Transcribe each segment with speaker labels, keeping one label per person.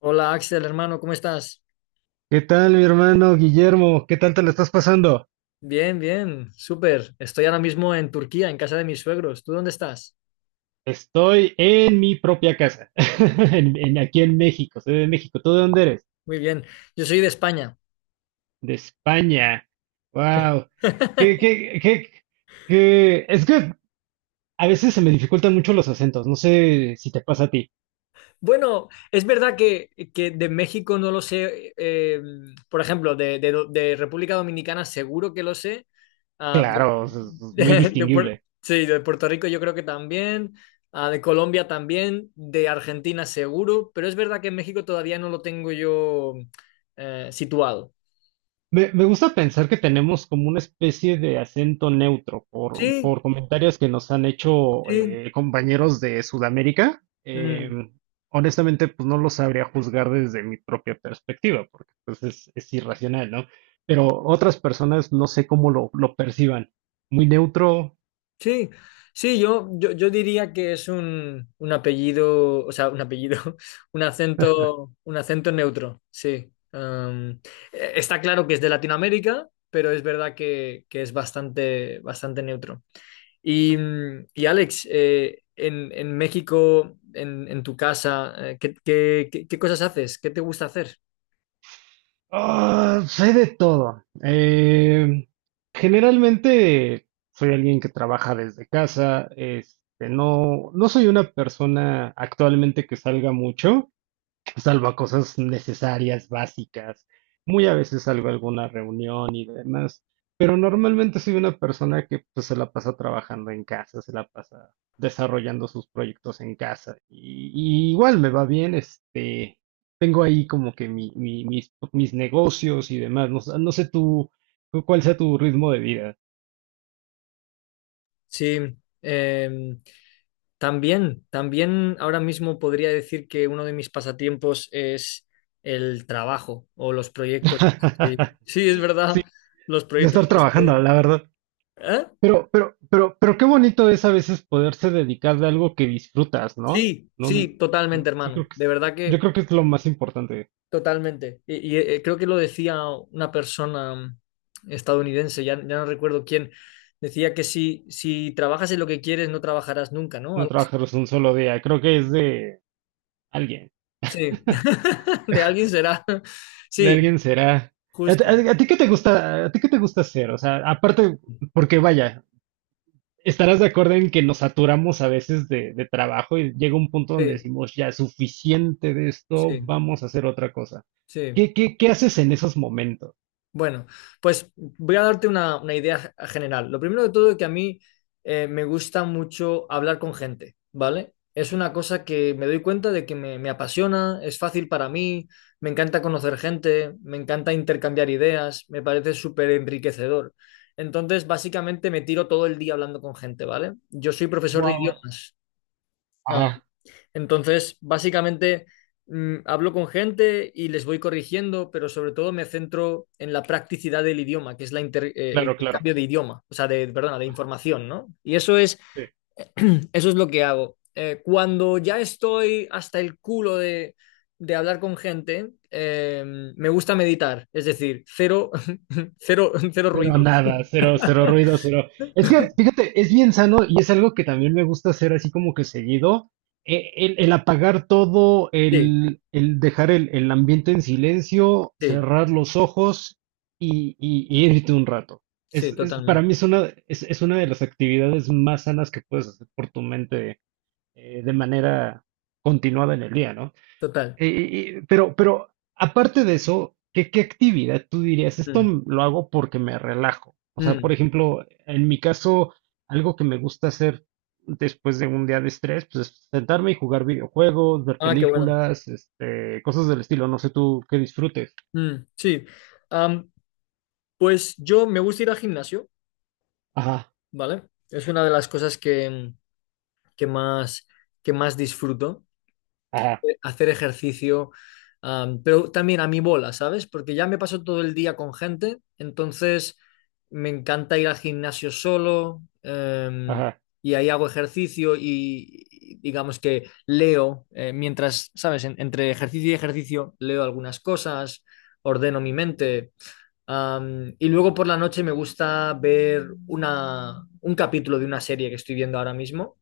Speaker 1: Hola Axel, hermano, ¿cómo estás?
Speaker 2: ¿Qué tal, mi hermano Guillermo? ¿Qué tal te la estás pasando?
Speaker 1: Bien, bien, súper. Estoy ahora mismo en Turquía, en casa de mis suegros. ¿Tú dónde estás?
Speaker 2: Estoy en mi propia casa, aquí en México, soy de México. ¿Tú de dónde eres?
Speaker 1: Muy bien. Yo soy de España.
Speaker 2: De España. Wow. ¿Qué, qué, qué, qué? Es que a veces se me dificultan mucho los acentos. No sé si te pasa a ti.
Speaker 1: Bueno, es verdad que, de México no lo sé. Por ejemplo, de República Dominicana seguro que lo sé. Ah,
Speaker 2: Claro, es
Speaker 1: de,
Speaker 2: muy distinguible.
Speaker 1: sí, de Puerto Rico yo creo que también. Ah, de Colombia también. De Argentina seguro. Pero es verdad que en México todavía no lo tengo yo situado.
Speaker 2: Me gusta pensar que tenemos como una especie de acento neutro por,
Speaker 1: Sí,
Speaker 2: por comentarios que nos han hecho
Speaker 1: sí.
Speaker 2: compañeros de Sudamérica. Eh,
Speaker 1: Mm,
Speaker 2: honestamente, pues no lo sabría juzgar desde mi propia perspectiva, porque pues es irracional, ¿no? Pero otras personas no sé cómo lo perciban. Muy neutro.
Speaker 1: sí, sí, yo diría que es un apellido, o sea, un apellido, un acento neutro, sí. Está claro que es de Latinoamérica, pero es verdad que, es bastante, bastante neutro. Y Alex, en México, en tu casa, ¿ qué cosas haces? ¿Qué te gusta hacer?
Speaker 2: Ah, sé de todo. Generalmente soy alguien que trabaja desde casa. Este, no, no soy una persona actualmente que salga mucho salvo cosas necesarias, básicas, muy a veces salgo a alguna reunión y demás, pero normalmente soy una persona que pues, se la pasa trabajando en casa, se la pasa desarrollando sus proyectos en casa y igual me va bien, este, tengo ahí como que mis negocios y demás, no, sé- no sé tú, tú cuál sea tu ritmo de vida.
Speaker 1: Sí, em, también, ahora mismo podría decir que uno de mis pasatiempos es el trabajo o los proyectos. Sí, es verdad,
Speaker 2: Sí,
Speaker 1: los
Speaker 2: ya
Speaker 1: proyectos
Speaker 2: estar
Speaker 1: que estoy.
Speaker 2: trabajando, la verdad.
Speaker 1: ¿Eh?
Speaker 2: Pero qué bonito es a veces poderse dedicar de algo que disfrutas, ¿no?
Speaker 1: Sí,
Speaker 2: No,
Speaker 1: sí,
Speaker 2: no,
Speaker 1: totalmente,
Speaker 2: yo
Speaker 1: hermano.
Speaker 2: creo que
Speaker 1: De
Speaker 2: es,
Speaker 1: verdad
Speaker 2: yo
Speaker 1: que
Speaker 2: creo que es lo más importante,
Speaker 1: totalmente. Y creo que lo decía una persona estadounidense, ya no recuerdo quién. Decía que si, trabajas en lo que quieres, no trabajarás nunca, ¿no?
Speaker 2: no
Speaker 1: Algo así.
Speaker 2: trabajar un solo día, creo que es alguien,
Speaker 1: Sí, de alguien será.
Speaker 2: de
Speaker 1: Sí,
Speaker 2: alguien será.
Speaker 1: justo.
Speaker 2: A ti qué te gusta, a ti qué te gusta hacer? O sea, aparte, porque vaya, estarás de acuerdo en que nos saturamos a veces de trabajo y llega un punto donde
Speaker 1: Sí,
Speaker 2: decimos, ya, suficiente de esto,
Speaker 1: sí.
Speaker 2: vamos a hacer otra cosa.
Speaker 1: Sí,
Speaker 2: ¿Qué haces en esos momentos?
Speaker 1: bueno, pues voy a darte una, idea general. Lo primero de todo es que a mí me gusta mucho hablar con gente, ¿vale? Es una cosa que me doy cuenta de que me apasiona, es fácil para mí, me encanta conocer gente, me encanta intercambiar ideas, me parece súper enriquecedor. Entonces, básicamente me tiro todo el día hablando con gente, ¿vale? Yo soy profesor de
Speaker 2: Wow.
Speaker 1: idiomas. ah,
Speaker 2: Ajá,
Speaker 1: Entonces, básicamente, hablo con gente y les voy corrigiendo, pero sobre todo me centro en la practicidad del idioma, que es el
Speaker 2: claro, claro.
Speaker 1: intercambio de idioma, o sea, de, perdona, de información, ¿no? Y eso es,
Speaker 2: Sí.
Speaker 1: eso es lo que hago. Cuando ya estoy hasta el culo de, hablar con gente, me gusta meditar, es decir, cero, cero, cero
Speaker 2: Pero
Speaker 1: ruidos.
Speaker 2: nada, cero, cero ruido, cero. Es que, fíjate, es bien sano y es algo que también me gusta hacer así como que seguido. El, el apagar todo,
Speaker 1: Sí,
Speaker 2: el dejar el ambiente en silencio,
Speaker 1: sí,
Speaker 2: cerrar los ojos y, y irte un rato.
Speaker 1: sí,
Speaker 2: Es, para
Speaker 1: totalmente,
Speaker 2: mí es una de las actividades más sanas que puedes hacer por tu mente de manera continuada en el día, ¿no?
Speaker 1: total.
Speaker 2: Pero aparte de eso, ¿qué actividad tú dirías? Esto
Speaker 1: Mm,
Speaker 2: lo hago porque me relajo. O sea,
Speaker 1: mm.
Speaker 2: por ejemplo, en mi caso, algo que me gusta hacer después de un día de estrés, pues es sentarme y jugar videojuegos, ver
Speaker 1: Ah, qué bueno.
Speaker 2: películas, este, cosas del estilo. No sé tú qué disfrutes.
Speaker 1: Mm, sí. Am, Pues yo me gusta ir al gimnasio,
Speaker 2: Ajá,
Speaker 1: ¿vale? Es una de las cosas que, más, que más disfruto,
Speaker 2: ajá,
Speaker 1: hacer ejercicio, pero también a mi bola, ¿sabes? Porque ya me paso todo el día con gente, entonces me encanta ir al gimnasio solo,
Speaker 2: ajá.
Speaker 1: y ahí hago ejercicio y, digamos que leo, mientras, ¿sabes? Entre ejercicio y ejercicio leo algunas cosas, ordeno mi mente. Y luego por la noche me gusta ver una, un capítulo de una serie que estoy viendo ahora mismo.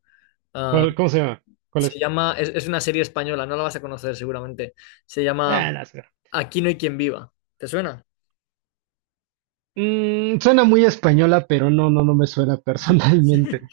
Speaker 1: Ah,
Speaker 2: ¿Cuál, cómo se llama? ¿Cuál
Speaker 1: se
Speaker 2: es?
Speaker 1: llama, es una serie española, no la vas a conocer seguramente. Se llama
Speaker 2: Ah, no sé.
Speaker 1: Aquí no hay quien viva. ¿Te suena?
Speaker 2: Mm, suena muy española, pero no, no, no me suena personalmente.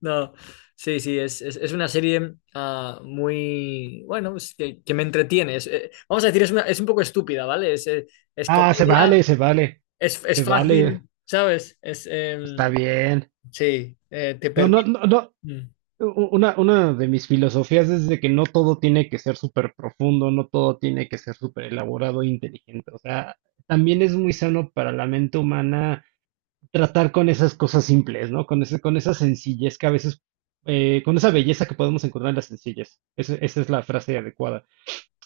Speaker 1: No, sí, sí, es una serie muy, bueno, es que, me entretiene. Vamos a decir, es un poco estúpida, ¿vale? Es
Speaker 2: Ah, se vale,
Speaker 1: comedia,
Speaker 2: se vale,
Speaker 1: es,
Speaker 2: se vale.
Speaker 1: fácil, ¿sabes? Es,
Speaker 2: Está
Speaker 1: em,
Speaker 2: bien.
Speaker 1: sí, te
Speaker 2: No, no,
Speaker 1: permite.
Speaker 2: no, no.
Speaker 1: Mm.
Speaker 2: Una de mis filosofías es de que no todo tiene que ser súper profundo, no todo tiene que ser súper elaborado e inteligente. O sea, también es muy sano para la mente humana tratar con esas cosas simples, ¿no? Con ese, con esa sencillez que a veces, con esa belleza que podemos encontrar en las sencillez. Esa es la frase adecuada.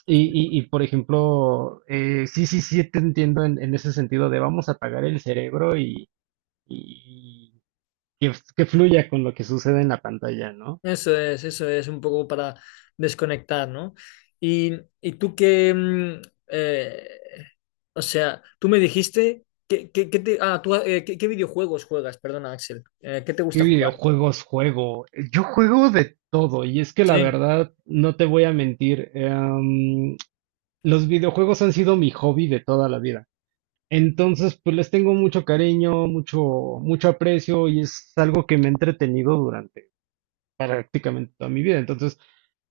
Speaker 2: Y, y, por ejemplo, sí, sí, sí, te entiendo en ese sentido de vamos a apagar el cerebro y, y que fluya con lo que sucede en la pantalla, ¿no?
Speaker 1: Eso es un poco para desconectar, ¿no? Y, y tú que, eh, o sea, tú me dijiste que te, ah, tú, ¿qué, videojuegos juegas? Perdona, Axel. ¿Qué te
Speaker 2: ¿Qué
Speaker 1: gusta jugar?
Speaker 2: videojuegos juego? Yo juego de todo y es que la
Speaker 1: Sí.
Speaker 2: verdad, no te voy a mentir, los videojuegos han sido mi hobby de toda la vida. Entonces, pues les tengo mucho cariño, mucho, mucho aprecio y es algo que me ha entretenido durante prácticamente toda mi vida. Entonces,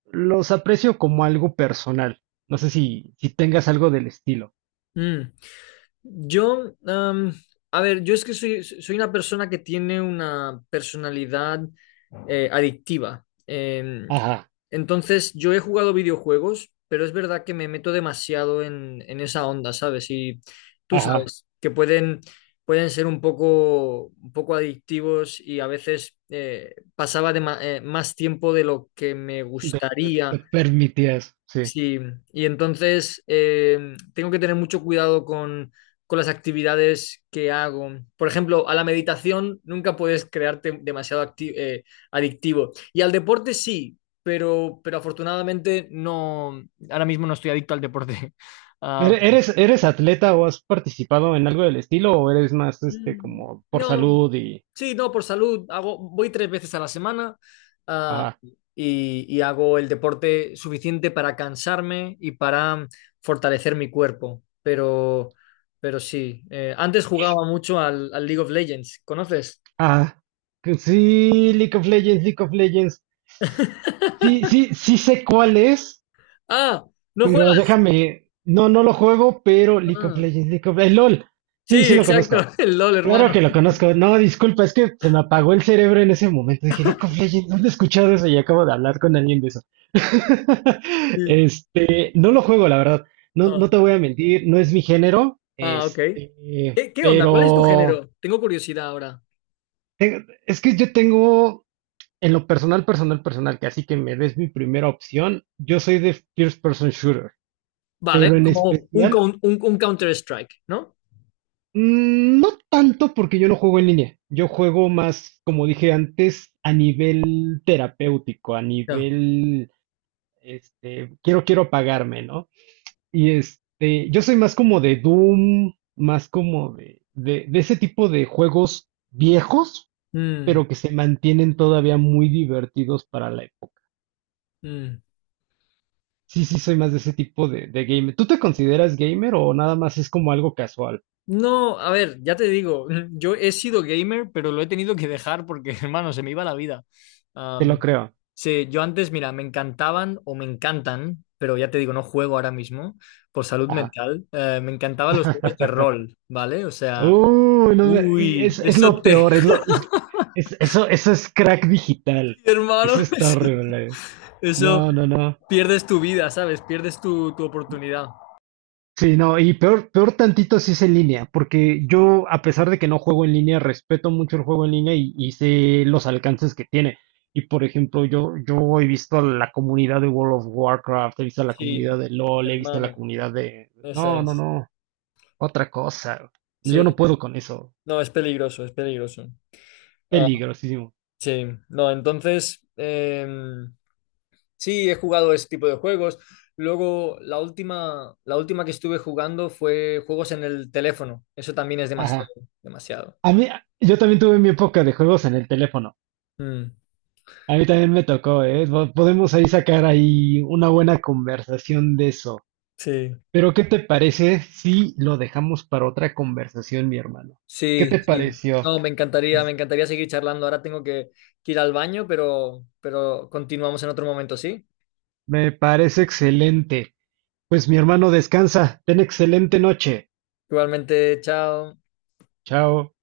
Speaker 2: los aprecio como algo personal. No sé si, si tengas algo del estilo.
Speaker 1: Mm. Yo, a ver, yo es que soy, una persona que tiene una personalidad adictiva.
Speaker 2: Ajá,
Speaker 1: Entonces, yo he jugado videojuegos, pero es verdad que me meto demasiado en, esa onda, ¿sabes? Y tú
Speaker 2: ajá,
Speaker 1: sabes que pueden, ser un poco, adictivos y a veces pasaba más tiempo de lo que me
Speaker 2: de lo que te
Speaker 1: gustaría.
Speaker 2: permitías, sí.
Speaker 1: Sí, y entonces tengo que tener mucho cuidado con, las actividades que hago. Por ejemplo, a la meditación nunca puedes crearte demasiado adictivo. Y al deporte sí, pero, afortunadamente no, ahora mismo no estoy adicto al deporte.
Speaker 2: ¿Eres, eres atleta o has participado en algo del estilo o eres más este
Speaker 1: Mm,
Speaker 2: como por
Speaker 1: no,
Speaker 2: salud y
Speaker 1: sí, no, por salud. Voy tres veces a la semana, ah,
Speaker 2: ah,
Speaker 1: y, hago el deporte suficiente para cansarme y para fortalecer mi cuerpo. Pero, sí, antes jugaba mucho al, League of Legends. ¿Conoces?
Speaker 2: ah, que sí, League of Legends, League of Legends. Sí, sí, sí sé cuál es,
Speaker 1: Ah, ¿no
Speaker 2: pero
Speaker 1: juegas?
Speaker 2: déjame, no, no lo juego, pero League of
Speaker 1: Ah,
Speaker 2: Legends, League of el LOL.
Speaker 1: sí,
Speaker 2: Sí, sí lo
Speaker 1: exacto,
Speaker 2: conozco.
Speaker 1: el LOL,
Speaker 2: Claro que
Speaker 1: hermano.
Speaker 2: lo conozco. No, disculpa, es que se me apagó el cerebro en ese momento. Dije, League of Legends, ¿dónde he escuchado eso? Y acabo de hablar con alguien de eso.
Speaker 1: Sí.
Speaker 2: Este, no lo juego, la verdad. No, no
Speaker 1: Ah,
Speaker 2: te voy a mentir, no es mi género.
Speaker 1: ah, ok.
Speaker 2: Este,
Speaker 1: ¿Qué, onda? ¿Cuál es tu
Speaker 2: pero
Speaker 1: género? Tengo curiosidad ahora.
Speaker 2: es que yo tengo en lo personal, personal, personal, que así que me des mi primera opción. Yo soy de first person shooter,
Speaker 1: Vale,
Speaker 2: pero en
Speaker 1: como un,
Speaker 2: especial.
Speaker 1: coun- un, un Counter-Strike, ¿no?
Speaker 2: Mm, no tanto porque yo no juego en línea. Yo juego más, como dije antes, a nivel terapéutico, a nivel, este, quiero, quiero apagarme, ¿no? Y este, yo soy más como de Doom, más como de ese tipo de juegos viejos,
Speaker 1: Mm,
Speaker 2: pero que se mantienen todavía muy divertidos para la época.
Speaker 1: mm.
Speaker 2: Sí, sí, soy más de ese tipo de gamer. ¿Tú te consideras gamer o nada más es como algo casual?
Speaker 1: No, a ver, ya te digo, yo he sido gamer, pero lo he tenido que dejar porque, hermano, se me iba la vida.
Speaker 2: Te lo
Speaker 1: Am,
Speaker 2: creo.
Speaker 1: sí, yo antes, mira, me encantaban o me encantan, pero ya te digo, no juego ahora mismo por salud
Speaker 2: Ajá.
Speaker 1: mental. Me encantaban los juegos de rol, ¿vale? O sea,
Speaker 2: Uy, no me- y
Speaker 1: uy,
Speaker 2: es lo peor, es lo, eso, eso es crack digital. Eso
Speaker 1: hermano,
Speaker 2: está
Speaker 1: eso,
Speaker 2: horrible.
Speaker 1: eso
Speaker 2: No, no, no.
Speaker 1: pierdes tu vida, ¿sabes? Pierdes tu, oportunidad.
Speaker 2: Sí, no, y peor, peor tantito si es en línea, porque yo, a pesar de que no juego en línea, respeto mucho el juego en línea y sé los alcances que tiene. Y por ejemplo, yo he visto a la comunidad de World of Warcraft, he visto a la
Speaker 1: Sí,
Speaker 2: comunidad de LOL, he visto a la
Speaker 1: hermano,
Speaker 2: comunidad de...
Speaker 1: esa
Speaker 2: No, no,
Speaker 1: es.
Speaker 2: no, otra cosa. Yo
Speaker 1: Sí,
Speaker 2: no puedo con eso.
Speaker 1: no, es peligroso, es peligroso. Ah,
Speaker 2: Peligrosísimo.
Speaker 1: sí, no, entonces em, sí he jugado ese tipo de juegos. Luego la última, que estuve jugando fue juegos en el teléfono. Eso también es demasiado,
Speaker 2: Ajá.
Speaker 1: demasiado.
Speaker 2: A mí, yo también tuve mi época de juegos en el teléfono.
Speaker 1: Mm,
Speaker 2: A mí también me tocó, ¿eh? Podemos ahí sacar ahí una buena conversación de eso.
Speaker 1: sí,
Speaker 2: Pero ¿qué te parece si lo dejamos para otra conversación, mi hermano? ¿Qué
Speaker 1: sí,
Speaker 2: te
Speaker 1: sí.
Speaker 2: pareció?
Speaker 1: No, me encantaría seguir charlando. Ahora tengo que, ir al baño, pero, continuamos en otro momento, ¿sí?
Speaker 2: Me parece excelente. Pues mi hermano, descansa. Ten excelente noche.
Speaker 1: Igualmente, chao.
Speaker 2: Chao.